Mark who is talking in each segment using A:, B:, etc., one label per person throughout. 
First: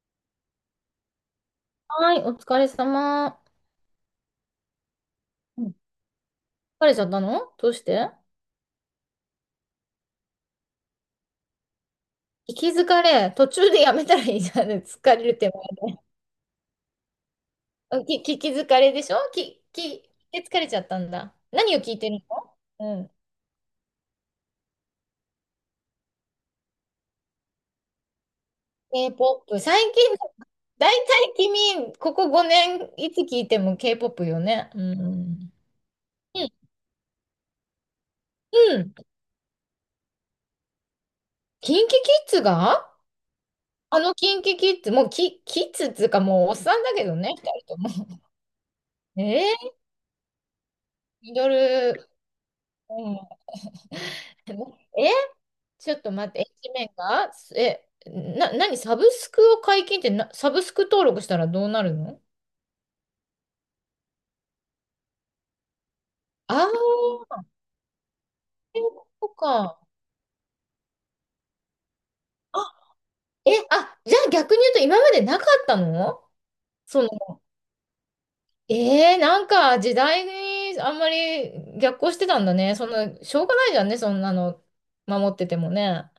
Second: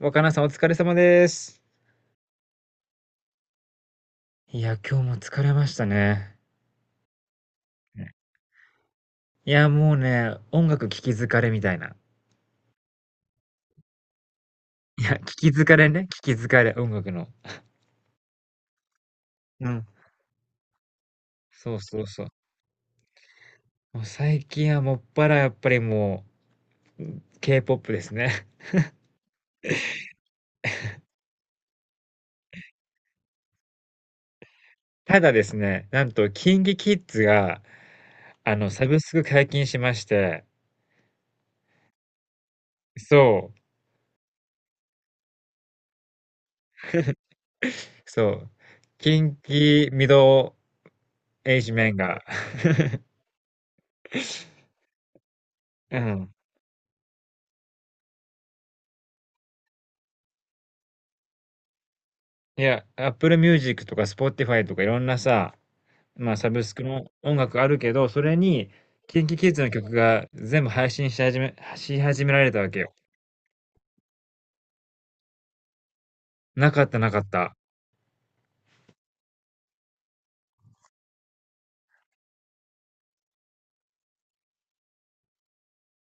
A: 若菜さんお疲れ様です。
B: はい、お疲れ様。
A: いや、今日も疲れ
B: う
A: ま
B: ん、
A: したね。
B: 疲れちゃったの？どうして？
A: ね。いや、もうね、音楽聴き疲れみたいな。
B: 聞き疲れ。途中でやめたらいいじゃん。疲
A: いや、
B: れ
A: 聴
B: る
A: き
B: 手
A: 疲れ
B: 前で。
A: ね、聴き疲れ、音楽の。
B: あ、き、聞き疲れでしょき、
A: う
B: き、
A: ん。
B: 聞き疲れちゃったんだ。
A: そ
B: 何を
A: う
B: 聞い
A: そう
B: てる
A: そう。
B: の？うん。
A: もう最近はもっぱらやっぱりもう K-POP ですね。
B: K-POP。最近、だいたい君、ここ5年、いつ聞いても K-POP よね。う
A: ただで
B: ん。
A: すね、なんと
B: うん。
A: キンキキッズが、
B: う
A: サ
B: ん。
A: ブスク解禁しまして、
B: キンキキッズが、
A: そう、
B: あのキンキキッズ、もうキ、キッズっていうかもうおっさんだけどね、二人とも。
A: そう、キ
B: え
A: ン
B: ー、
A: キミド
B: ミド
A: ルエイジメン
B: ル、
A: が、
B: うん。え、ちょ
A: う
B: っと待
A: ん。
B: って、一面が、え、な、何、サブスクを解禁って？な、サブスク登録したらどうなるの？
A: いや、Apple Music とか Spotify とかいろんなさ、まあ、サ
B: あ
A: ブ
B: あー、
A: スクの
B: そ
A: 音楽あるけど、それに、
B: ういうこ
A: キン
B: と
A: キキッズの
B: か。
A: 曲が全部配信し始められた
B: あ、
A: わけよ。
B: え、あ、じゃあ逆に言うと今までなかったの？
A: なかった
B: その、
A: なかった。
B: えー、なんか時代にあんまり逆行してたんだね。その、しょうがないじゃんね、そんなの守っててもね。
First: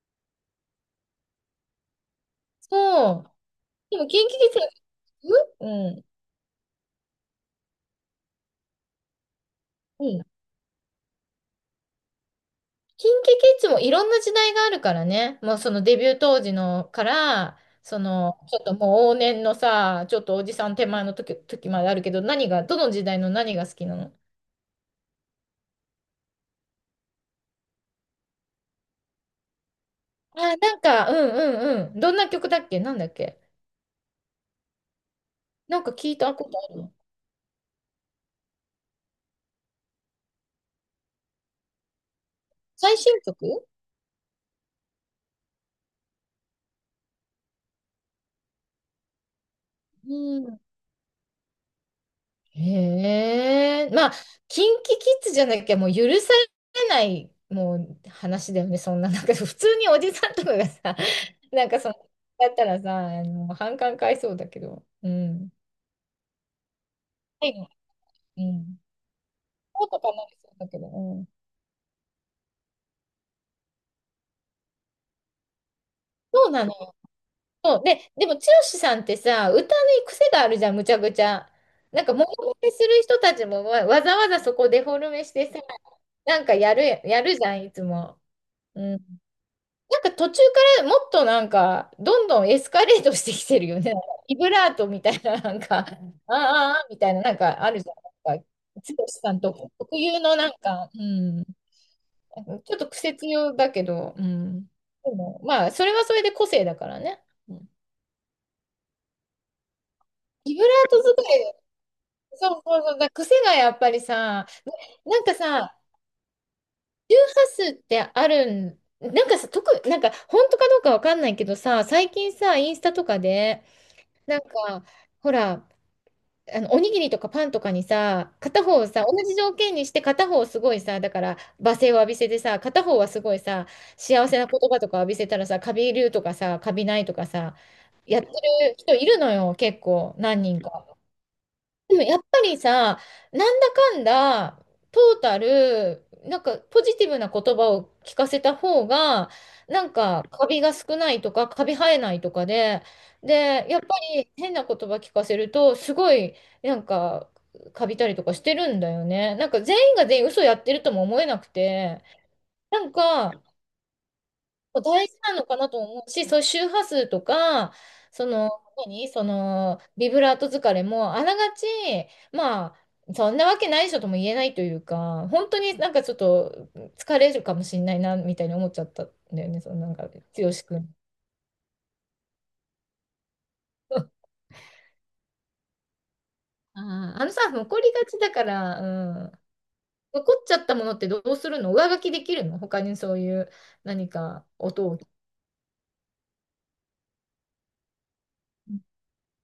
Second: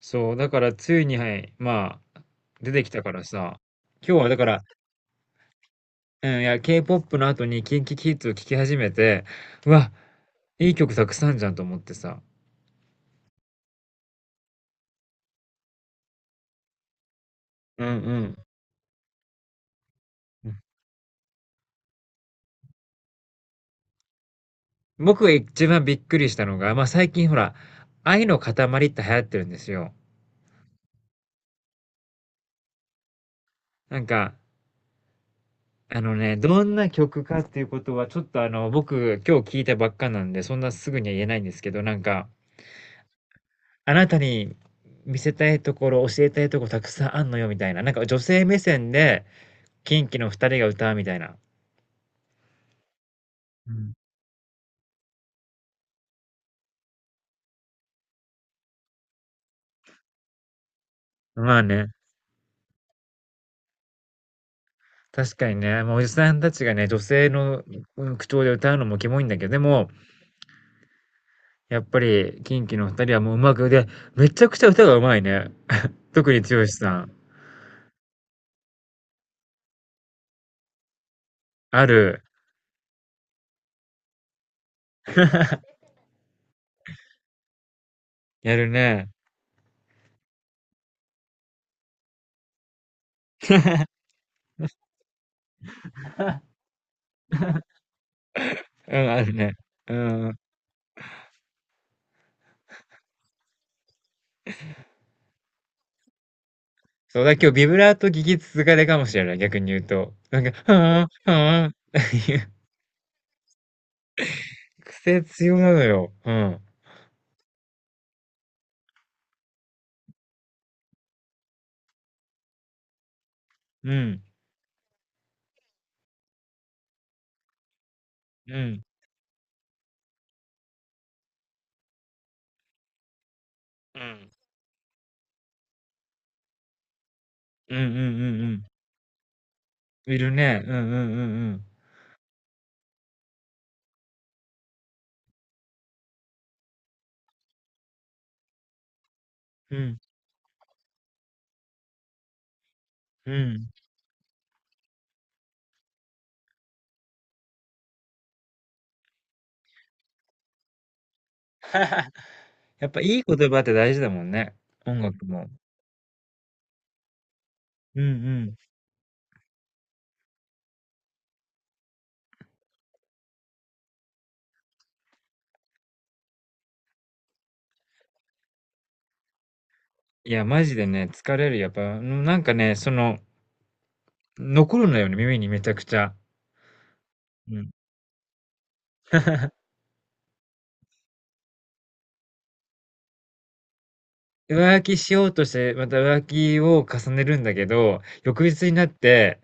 A: そう、だから、ついに、はい、まあ、出てきた
B: そ
A: から
B: う。
A: さ、
B: でも、
A: 今日
B: 近
A: は
B: 畿
A: だか
B: k
A: ら、
B: i、 うん。
A: うん、いや、K-POP の後にキンキキッズを聴き始めて、うわ、
B: うん。
A: いい曲たくさんじゃんと思ってさ。
B: キンキキッズもいろんな時代があるからね。もうそのデビュー当時のから、
A: うんう
B: そ
A: ん。
B: の、ちょっともう往年のさ、ちょっとお
A: う
B: じ
A: ん、
B: さん手前の時、時まであるけど、何が、どの時代の何が好きなの？
A: 僕が一番びっくりしたのが、まあ最近ほら、愛の塊って流行ってるんですよ。
B: あ、なんか、うんうんうん。どんな曲だっけ？なんだっけ？
A: なんか、
B: なんか聞いたこと
A: ど
B: あ
A: んな
B: る。
A: 曲かっていうことは、ちょっと、僕、今日聞いたばっかなんで、そんなすぐには言えないんですけど、なんか、
B: 最新曲？
A: あなたに見せたいところ、教えたいところたくさんあんのよ、みたいな。なんか女性目線で、キンキの
B: う
A: 二人
B: ん。
A: が歌うみたいな。う
B: へえ、
A: ん。
B: まあ、キンキキッズじゃなきゃもう許されない、もう話だよね、そんな、なんか普通におじさんとかがさ、
A: まあ
B: なんかそ
A: ね、
B: の、だったらさ、あの、反感買いそうだけど、う
A: 確か
B: ん。
A: にね、もうおじさんたちがね、女性
B: は
A: の
B: い、
A: うん口
B: う
A: 調で歌う
B: ん。
A: のもキモいんだけど、で
B: そ
A: も、
B: うとかなりそうだけど、うん。
A: やっぱり、キンキの二人はもううまく、で、めちゃくちゃ歌がうまいね。特に
B: そうな
A: 剛
B: の
A: さ
B: よ。
A: ん。
B: そうで、でも、剛さんってさ、歌に癖があるじゃん、むちゃくちゃ。
A: あ
B: なんか、モ
A: る。
B: ノマネする人たちもわ、わざわざそこデフォルメしてさ、なんかやる、やるじゃん、いつも。
A: やる
B: うん、
A: ね。
B: なんか途中からもっとなんか、どんどんエスカレートしてきてるよね。ビブラートみたいな、なんか、あーあーあーみたいな、なんかあるじゃん。なんか、
A: う
B: 剛
A: ん、ある
B: さんと
A: ね。う
B: 特有の
A: ん。
B: なんか、うん、ちょっと癖強だけど、うん。でも、まあ、それはそれで個性だから
A: そ
B: ね。
A: う、だ今日
B: う
A: ビ
B: ん、
A: ブラート聞き続かれかもしれない、逆に言うと。なんか、
B: ビブラート
A: は
B: 使
A: ぁ、
B: い、
A: はぁ、っていう
B: そうそうそう、だから癖がやっぱりさ、な、な
A: 癖
B: んか
A: 強な
B: さ、
A: のよ。うん。
B: 周波数ってあるん、なんかさ、特、なんか本当かどうかわかんないけどさ、最近さ、インスタとかで、
A: うん。
B: なんか、ほら、あの、おにぎりとかパンとかにさ、
A: う
B: 片方
A: ん。
B: をさ、同じ条件にして片方をすごいさ、だから、罵声を浴びせてさ、片方はすごいさ、
A: う
B: 幸
A: ん。
B: せな言葉とか浴びせたらさ、カビるとかさ、カビないとかさ、
A: うんうんうん
B: やって
A: うん。
B: る人いるのよ、結構、
A: いる
B: 何人
A: ね。うんうんうん
B: か。
A: うん。
B: でもやっぱりさ、なんだかんだ、トータル、なんかポジティブな言葉を聞かせた方が、
A: う
B: なん
A: ん。
B: かカビが少ないとか、カビ生えないとかで、
A: う
B: で、
A: ん。
B: やっぱり変な言葉聞かせると、すごい、なんか、カビたりとかしてるんだよね。なんか全員が全員嘘やってるとも思えなくて、な
A: やっ
B: ん
A: ぱいい言
B: か、
A: 葉って大事だもんね。音
B: 大事
A: 楽
B: なの
A: も。
B: かなと思うし、そういう周波数とか、
A: うんう
B: その、
A: ん。
B: 何その、ビブラート疲れも、あながち、まあ、そんなわけないでしょとも言えないというか、本当になんかちょっと疲れるかもしれないな、みたいに思っちゃったんだよね、そのなんか、剛
A: いや、マジ
B: く
A: で
B: ん。
A: ね、疲れる。やっぱ、なんかね、その、残るのよね、耳にめちゃくちゃ。
B: あー、あのさ、
A: うん。
B: 残りがちだから、うん。残っちゃったものってどうするの？上書きできるの？他にそういう何か
A: 浮
B: 音
A: 気
B: を。
A: しようとして、また浮気を重ねるんだけど、翌日になって、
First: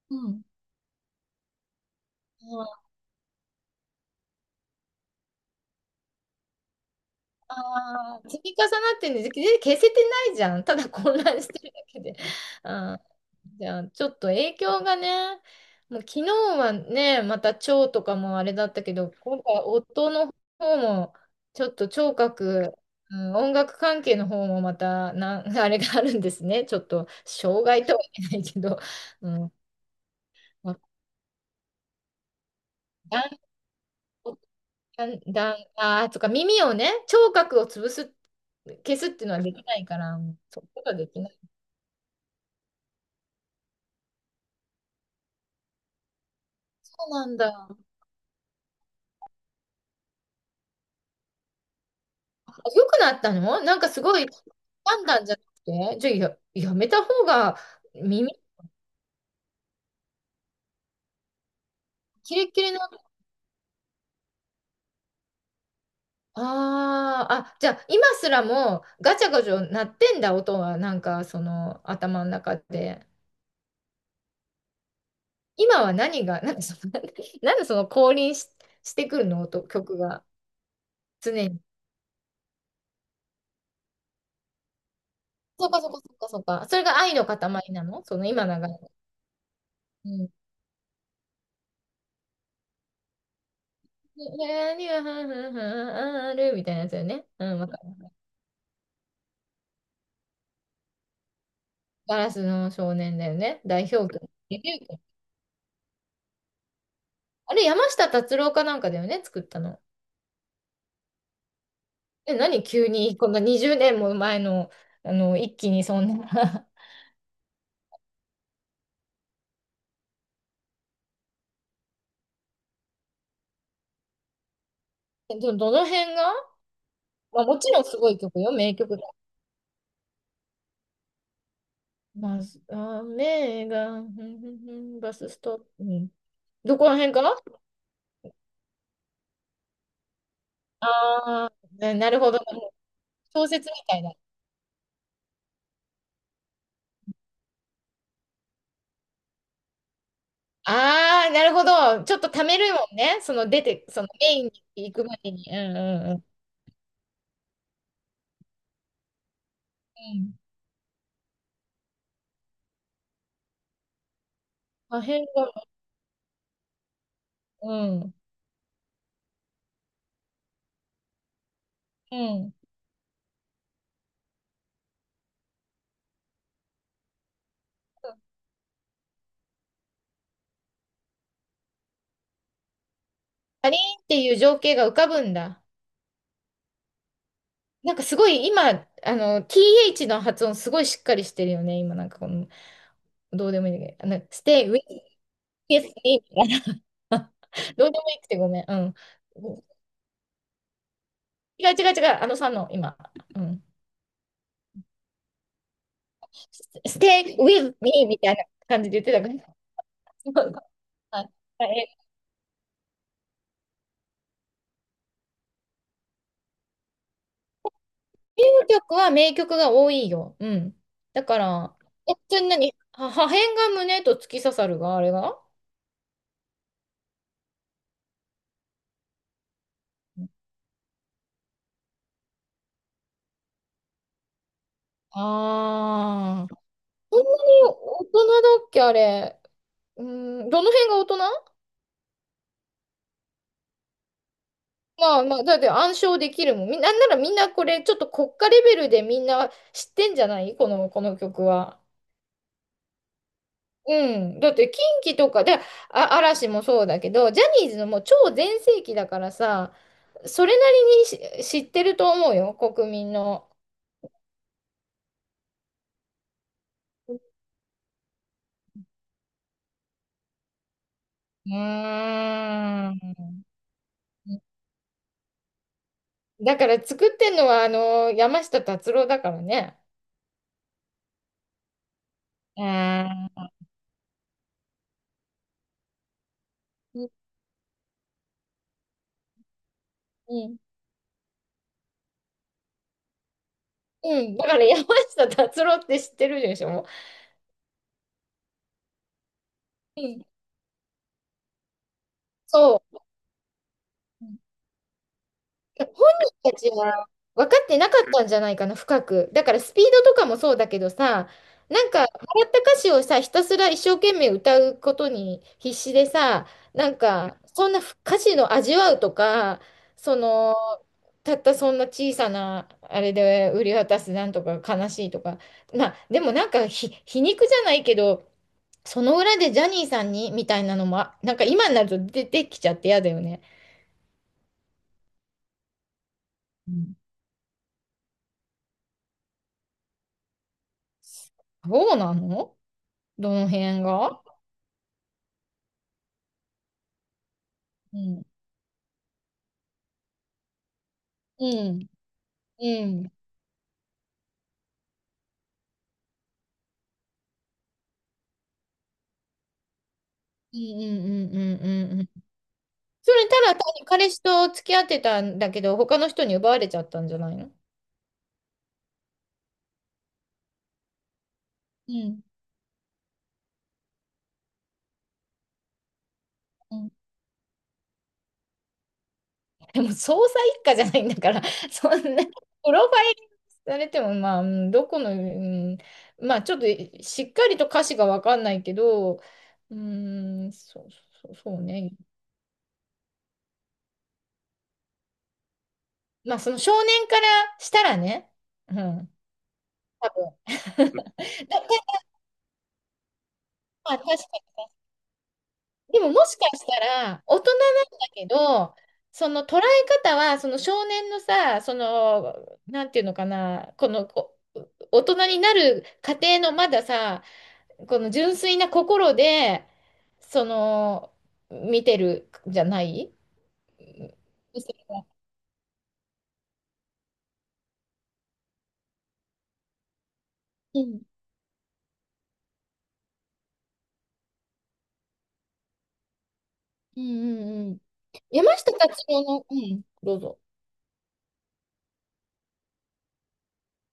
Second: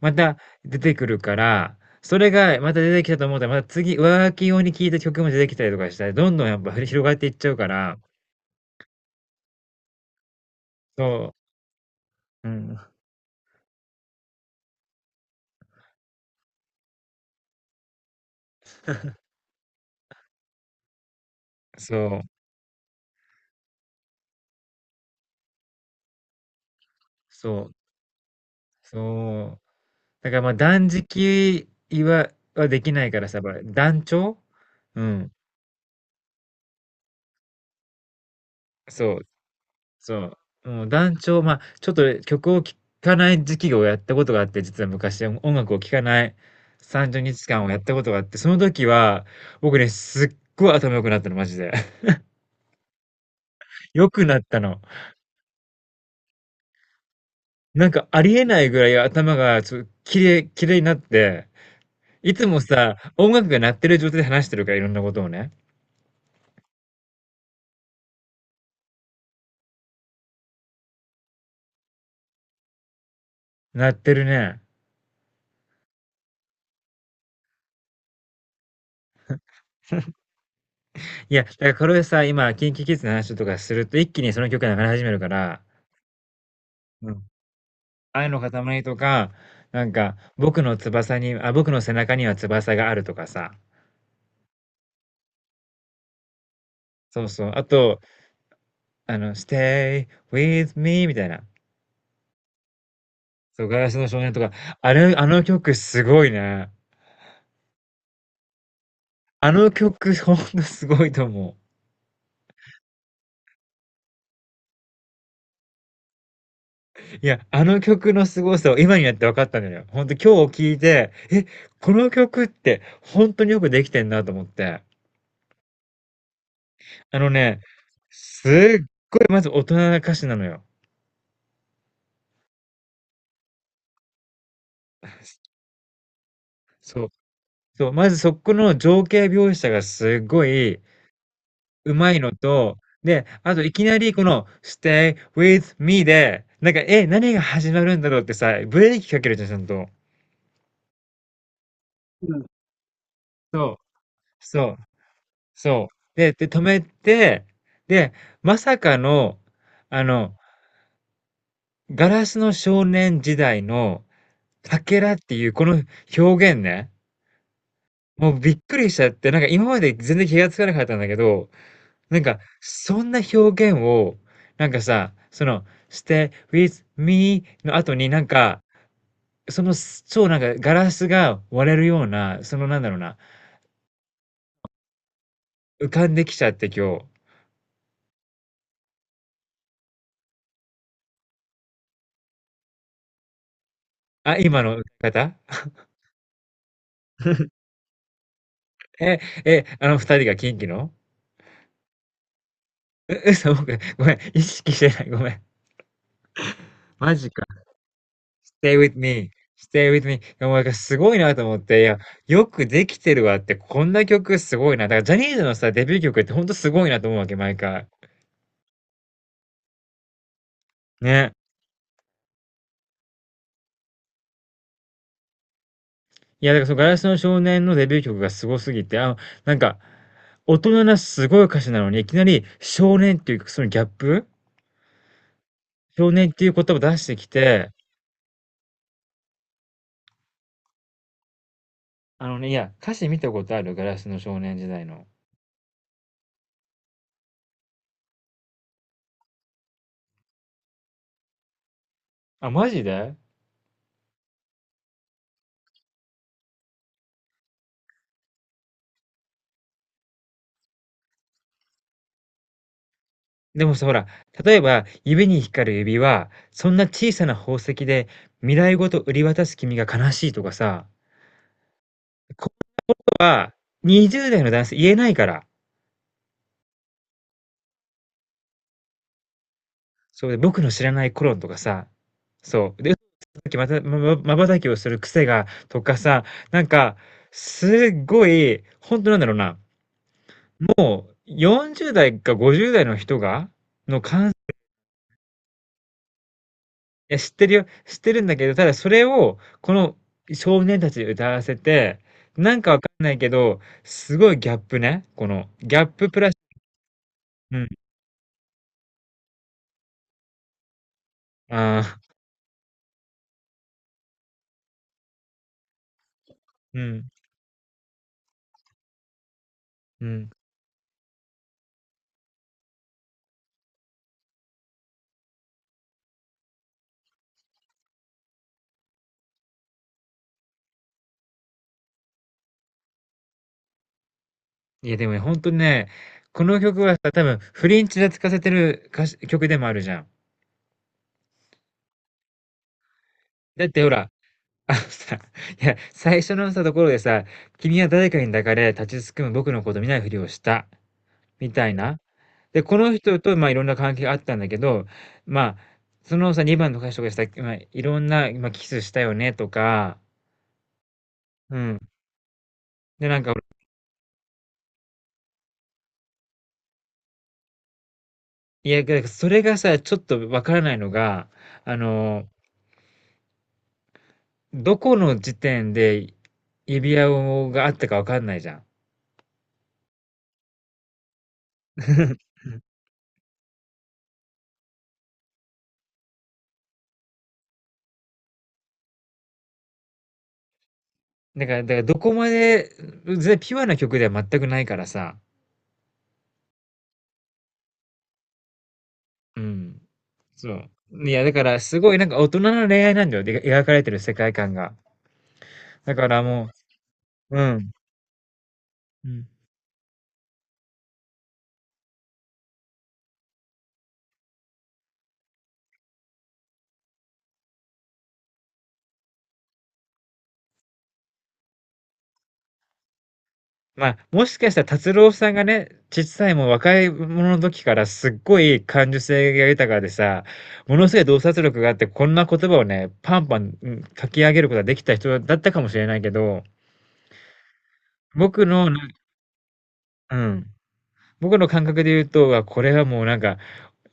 A: ま
B: う
A: た
B: ん。
A: 出てくるから、それがまた出てきたと思ったら、また次、浮気用に聴いた曲も出てきたりとかしたら、どんどんやっぱふり広がっていっちゃうから、
B: あー、積み重なってるんで、で消せてないじゃん。ただ混
A: そ
B: 乱してるだけで。
A: う、う ん、
B: あー、じゃあ、ちょっと影響がね、もう昨日はね、また腸とかもあれだったけど、今回夫の方も、ちょっと聴
A: そう、
B: 覚、うん、音楽関係の方もまたなん、あれがあるんですね。ちょっと、障
A: そ
B: 害
A: う、
B: とは言えないけど、うん、
A: そう。だからまあ断食は、できない
B: だ
A: か
B: ん、
A: らさ、やっぱ断腸う
B: だん、
A: ん。
B: だんあーとか耳をね、聴覚を潰す、消すっ
A: そ
B: て
A: う。
B: いうのはできないか
A: そ
B: ら、そうい
A: う。
B: うこ
A: もう
B: とはで
A: 団
B: きない。
A: 長、まあ、ちょっと曲を聴かない時期をやったことがあって、実は昔、音楽を聴かない
B: そう
A: 30
B: な
A: 日
B: ん
A: 間
B: だ。
A: をやったことがあって、その時は、僕ね、すっごい頭良くなったの、マジで。
B: あ、良くなったの？なんかす
A: 良
B: ご
A: く
B: い、
A: なったの。
B: 判断じゃなくて、じゃあや、やめた方が
A: なんかあ
B: 耳、
A: りえないぐらい頭がちょっときれいになって、い
B: キレ
A: つ
B: ッ
A: も
B: キレの、
A: さ、音楽が鳴ってる状態で話してるから、いろんなことをね。
B: あーあ、じゃあ今すらもガチャガチャ鳴ってんだ、音は、なんかその頭の中で。
A: 鳴ってるね。
B: 今は何が、なんかその、なんでその降臨し、してくるの、音、曲が、
A: いや、
B: 常
A: だ
B: に。
A: からこれさ、今、キンキキッズの話とかすると、一気にその曲が流れ始めるから。
B: そうかそうかそうかそうか。それが愛の塊なの？その
A: 愛の
B: 今流れ
A: 塊
B: る。
A: とか、なん
B: う
A: か、
B: ん。
A: 僕の背中には翼があるとかさ。
B: 何が、はははあるみたいなやつだよ
A: そ
B: ね。
A: う
B: う
A: そう。
B: ん、
A: あ
B: わ、
A: と、Stay with me みたいな。
B: ガラスの少年だよね。
A: そう、ガ
B: 代
A: ラ
B: 表
A: スの少
B: 曲。
A: 年とか。
B: デビュー
A: あ
B: 曲。
A: れ、あの曲すごいね。
B: あれ、山下達郎かなんかだよね、作っ
A: あ
B: た
A: の
B: の。
A: 曲、ほんとすごいと思
B: え、何急に、こんな20年も前の、あの、一気にそんな
A: う。いや、あの曲のすごさを今になって分かったんだよ。ほんと今日聞いて、え、この曲って本当によくできてんなと思って。
B: え、ど、どの辺が、
A: あの
B: まあ、も
A: ね、
B: ちろんすごい曲
A: すっ
B: よ、名曲だ。
A: ごいまず大人な歌詞なのよ。
B: まず、雨が、ふんふんふんバスストップ。うん、どこら
A: そう。
B: 辺かな？
A: そう、まずそこの情景描写がすごい
B: あー、な、な
A: 上手
B: る
A: い
B: ほ
A: の
B: ど。
A: と、で、
B: 小
A: あと
B: 説
A: い
B: み
A: きな
B: たい
A: り
B: な。
A: この「Stay with me」で、なんか、え、何が始まるんだろうってさ、ブレーキかけるじゃん、ちゃんと。
B: ああ、なるほど。ちょっとためるもんね。その出
A: そう、
B: て、そのメイン
A: そう、
B: に行くまでに。うんう
A: そ
B: んう
A: う。
B: ん。
A: で、止めて、で、まさかの、あ
B: う
A: の、
B: ん。
A: ガラスの少年時代のか
B: 破
A: けらっ
B: 片
A: ていうこ
B: が、
A: の表現ね、
B: うん。
A: もうびっくりしちゃって、なんか今まで全然気がつかなかったんだけど、
B: う
A: なんか、
B: ん。
A: そんな表現を、なんかさ、その、stay with me の後になんか、その、超なんかガラスが割れるような、そのなんだろうな、
B: かりんっていう情景が浮かぶんだ。
A: 浮かんできちゃって今日。
B: なんかすごい今、あの、TH の発音すごいしっかりしてるよね。今なんかこの、どうでもいいんだけど、あの、
A: あ、今
B: stay with m
A: の方、
B: e s みたいな。どうでもいいくてごめん。うん。
A: え、え、あの二人がキンキの、
B: 違う違う違う。あのさんの今、
A: う、
B: う
A: 嘘、
B: ん。
A: 僕、ごめん、意識してない、ごめん。マジ
B: stay
A: か。
B: with me みたいな
A: stay
B: 感じ
A: with
B: で言ってた
A: me,
B: から。
A: stay with me。 い
B: そ
A: や、も
B: う、
A: うなんかすごい
B: は
A: なと思っ
B: い、
A: て、い
B: え、
A: や、よくできてるわって、こんな曲すごいな。だからジャニーズのさ、デビュー曲ってほんとすごいなと思うわけ、毎回。
B: 英語曲は名曲が多いよ。うん。だ
A: ね。
B: から、え、それ何は破片が胸と突き刺さるが、あれが
A: いや、だからそのガラスの少年のデビュー曲がすごすぎて、なんか、大人なすごい歌詞なのに、いきなり少年っていうそのギャップ、少年って
B: あ
A: いう
B: あー。
A: 言葉を出して
B: そん
A: き
B: なに
A: て、
B: 大人だっけ、あれ。うーん、どの辺が大人？
A: あのね、いや、歌詞見たことある？ガラスの少年時代の。
B: まあまあ、だって暗唱できるもん。み、なんならみんなこれ、ちょっと国家レベルでみんな知ってんじゃない？この、この曲は。
A: あ、マジで？
B: うん。だって、近畿とかで、あ、嵐もそうだけど、ジャニーズのもう超全盛期だからさ、それなりにし知ってると思うよ、国民の。
A: でもさ、ほら、例えば指に光る指輪、そんな小
B: う
A: さな宝石で未来ごと売り渡す君が悲しいとかさ、
B: ー
A: ここ
B: ん。
A: は20代の男性言えないから。
B: だから作ってんのは、あの、山下達郎だからね。
A: そう、で、僕の知らない頃とかさ、
B: う
A: そう。で、さ
B: ん。
A: っきまた、まままば瞬きをする癖がとかさ、なんか、すっごい、ほんとなんだろうな、
B: うん、
A: 40代か50代の人がの
B: う
A: かんい
B: ん、だから山下達郎って知ってるでしょ？もう、
A: や、知ってるよ、知ってるんだけど、ただそれを、この
B: うん。
A: 少年たちに歌わせて、なんかわ
B: そ
A: か
B: う。
A: んないけど、す
B: う
A: ご
B: ん、
A: いギャップね、この、ギャ
B: 本
A: ッププラス
B: 人たちは分
A: う
B: か
A: ん、
B: ってなかったんじゃないかな、深く。だからスピードとかもそうだけどさ、
A: あ
B: なん
A: あ、
B: か、もらった歌詞をさ、ひたすら一生懸命歌うことに必死でさ、
A: う
B: なん
A: ん、
B: か、そんな歌詞の味わうとか、
A: う
B: そ
A: ん。
B: の、たったそんな小さな、あれで売り渡すなんとか悲しいとか、まあ、でもなんかひ、皮肉じゃないけど、その裏でジャニーさんにみたいなのも、あ、なんか今になると出てきちゃって嫌だよね。
A: いやでもね、ほんとね、この
B: う
A: 曲は
B: ん、
A: さ、多分フリンチで使わせてるかし曲でもあるじゃん。
B: そうなの？どの
A: だっ
B: 辺
A: てほら、
B: が？
A: あのさ、いや、最初のさ、ところでさ、君は
B: う
A: 誰か
B: ん。
A: に抱かれ、立ちすくむ僕のこと見ないふりをした、
B: う
A: みたい
B: ん。
A: な。で、こ
B: う
A: の
B: ん。
A: 人と、まあ、いろんな関係があったんだけど、まあ、そのさ、2番の歌手とかした、まあ、いろんな、まあ、キスしたよね、とか、
B: うんうんうんう
A: うん。
B: んうんうん。
A: で、
B: そ
A: なん
B: れ
A: か、
B: ただ単に彼氏と付き合ってたんだけど、他の人に奪われちゃったんじゃないの？
A: いや、だからそれがさ、ちょっとわからないのが、あ
B: うん。
A: の、どこの時点で
B: うん。
A: 指輪をがあったかわかんないじゃん。
B: でも、捜査一課じゃないんだから、そんな、プロファイルされても、まあ、うん、どこの、うん、まあ、ちょっとしっかりと歌詞がわかんないけど、うん、そう、そう、
A: だか
B: そう
A: ら、だから
B: ね。
A: どこまで、全然ピュアな曲では全くないからさ、
B: まあ、その少年からしたらね、うん、
A: うん。
B: 多分。
A: そう。いや、だから、
B: だ、
A: すご
B: だ、
A: いなんか大人の恋愛なんだよ。で、描かれて
B: まあ、
A: る
B: 確
A: 世
B: か
A: 界観
B: に。
A: が。だ
B: で
A: か
B: も、
A: ら
B: もしか
A: も
B: したら、
A: う、
B: 大
A: う
B: 人
A: ん、
B: なんだけど、
A: うん。
B: その捉え方は、その少年のさ、その、なんていうのかな、この、こ、大人になる過程のまださ、この純粋な心で、その、見てるじゃない？う
A: まあ、
B: ん、
A: もしかしたら達郎さんがね、ちっさいもう若い者の時からすっごい感受性が豊かでさ、も
B: う
A: のす
B: ん、
A: ごい洞察力があって、こんな言葉をね、パンパン、うん、書き上げることができた人だったかもしれないけど、
B: うん、うん。
A: 僕
B: 山
A: の、
B: 下
A: な、
B: 達郎の、うん、ど
A: う
B: うぞ。
A: ん、僕の感覚で言うと、あ、これはもうなんか、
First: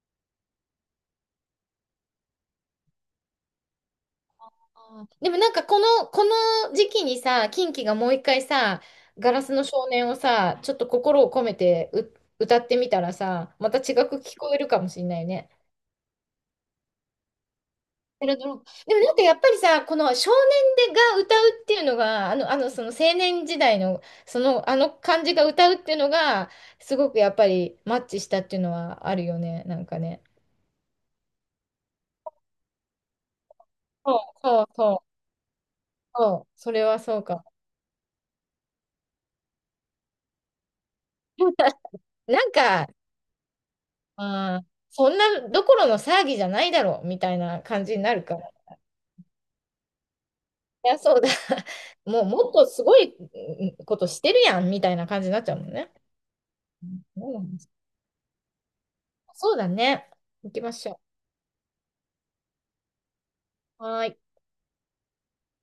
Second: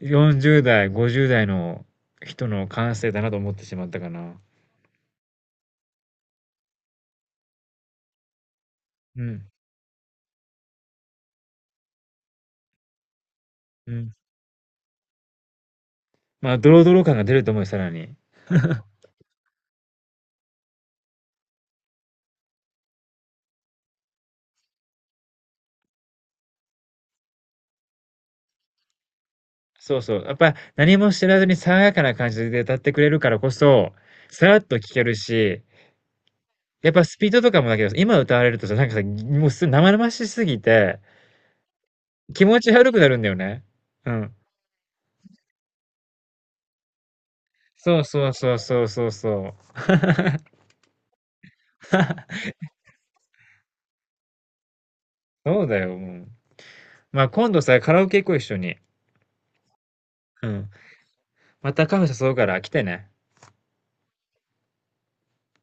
A: 40代、50代の人の感性だなと思ってしまったかな。
B: あー、でもなんかこの、この時期にさ、キンキがもう一回さ、
A: う
B: ガラ
A: ん、
B: スの少年をさ、ちょっと心を込めて、う、歌ってみたらさ、また
A: う
B: 違
A: ん。
B: く聞こえるかもしれないね。
A: まあ、ドロドロ感が出ると思うよ、さらに。
B: ペラドロでもなんかやっぱりさ、この少年でが歌うっていうのが、あの、あのその青年時代の、その、あの感じが歌うっていうのが、すごくやっぱりマッチしたっていうのはあるよね、なん
A: そ
B: か
A: うそ
B: ね。
A: う。やっぱ、何も知らずに爽やかな感じで歌ってくれるからこそ、
B: そう
A: さら
B: そ
A: っ
B: う
A: と聴け
B: そ
A: るし、
B: う、そう、それ
A: やっ
B: は
A: ぱス
B: そう
A: ピー
B: か
A: ド
B: も。
A: とかもだけど、今歌われるとさ、なんかさ、もうす生々しすぎて、気
B: なん
A: 持ち
B: か、
A: 悪くなるんだよね。うん。
B: ああ、そんなどころの騒ぎじゃないだろうみたいな感じ
A: そ
B: に
A: う
B: なる
A: そう
B: から、
A: そうそうそうそう。
B: いや、そうだ、もうもっとすごい、うん、ことしてるやんみたいな感じになっちゃう
A: そ
B: も
A: う
B: ん
A: だ
B: ね。
A: よ、もう。まあ、
B: う
A: 今
B: ん、
A: 度さ、カラオケ行こう、一緒に。
B: そうだね。
A: う
B: 行き
A: ん。
B: ましょ
A: またカフェ誘うから来てね。
B: う。はーい。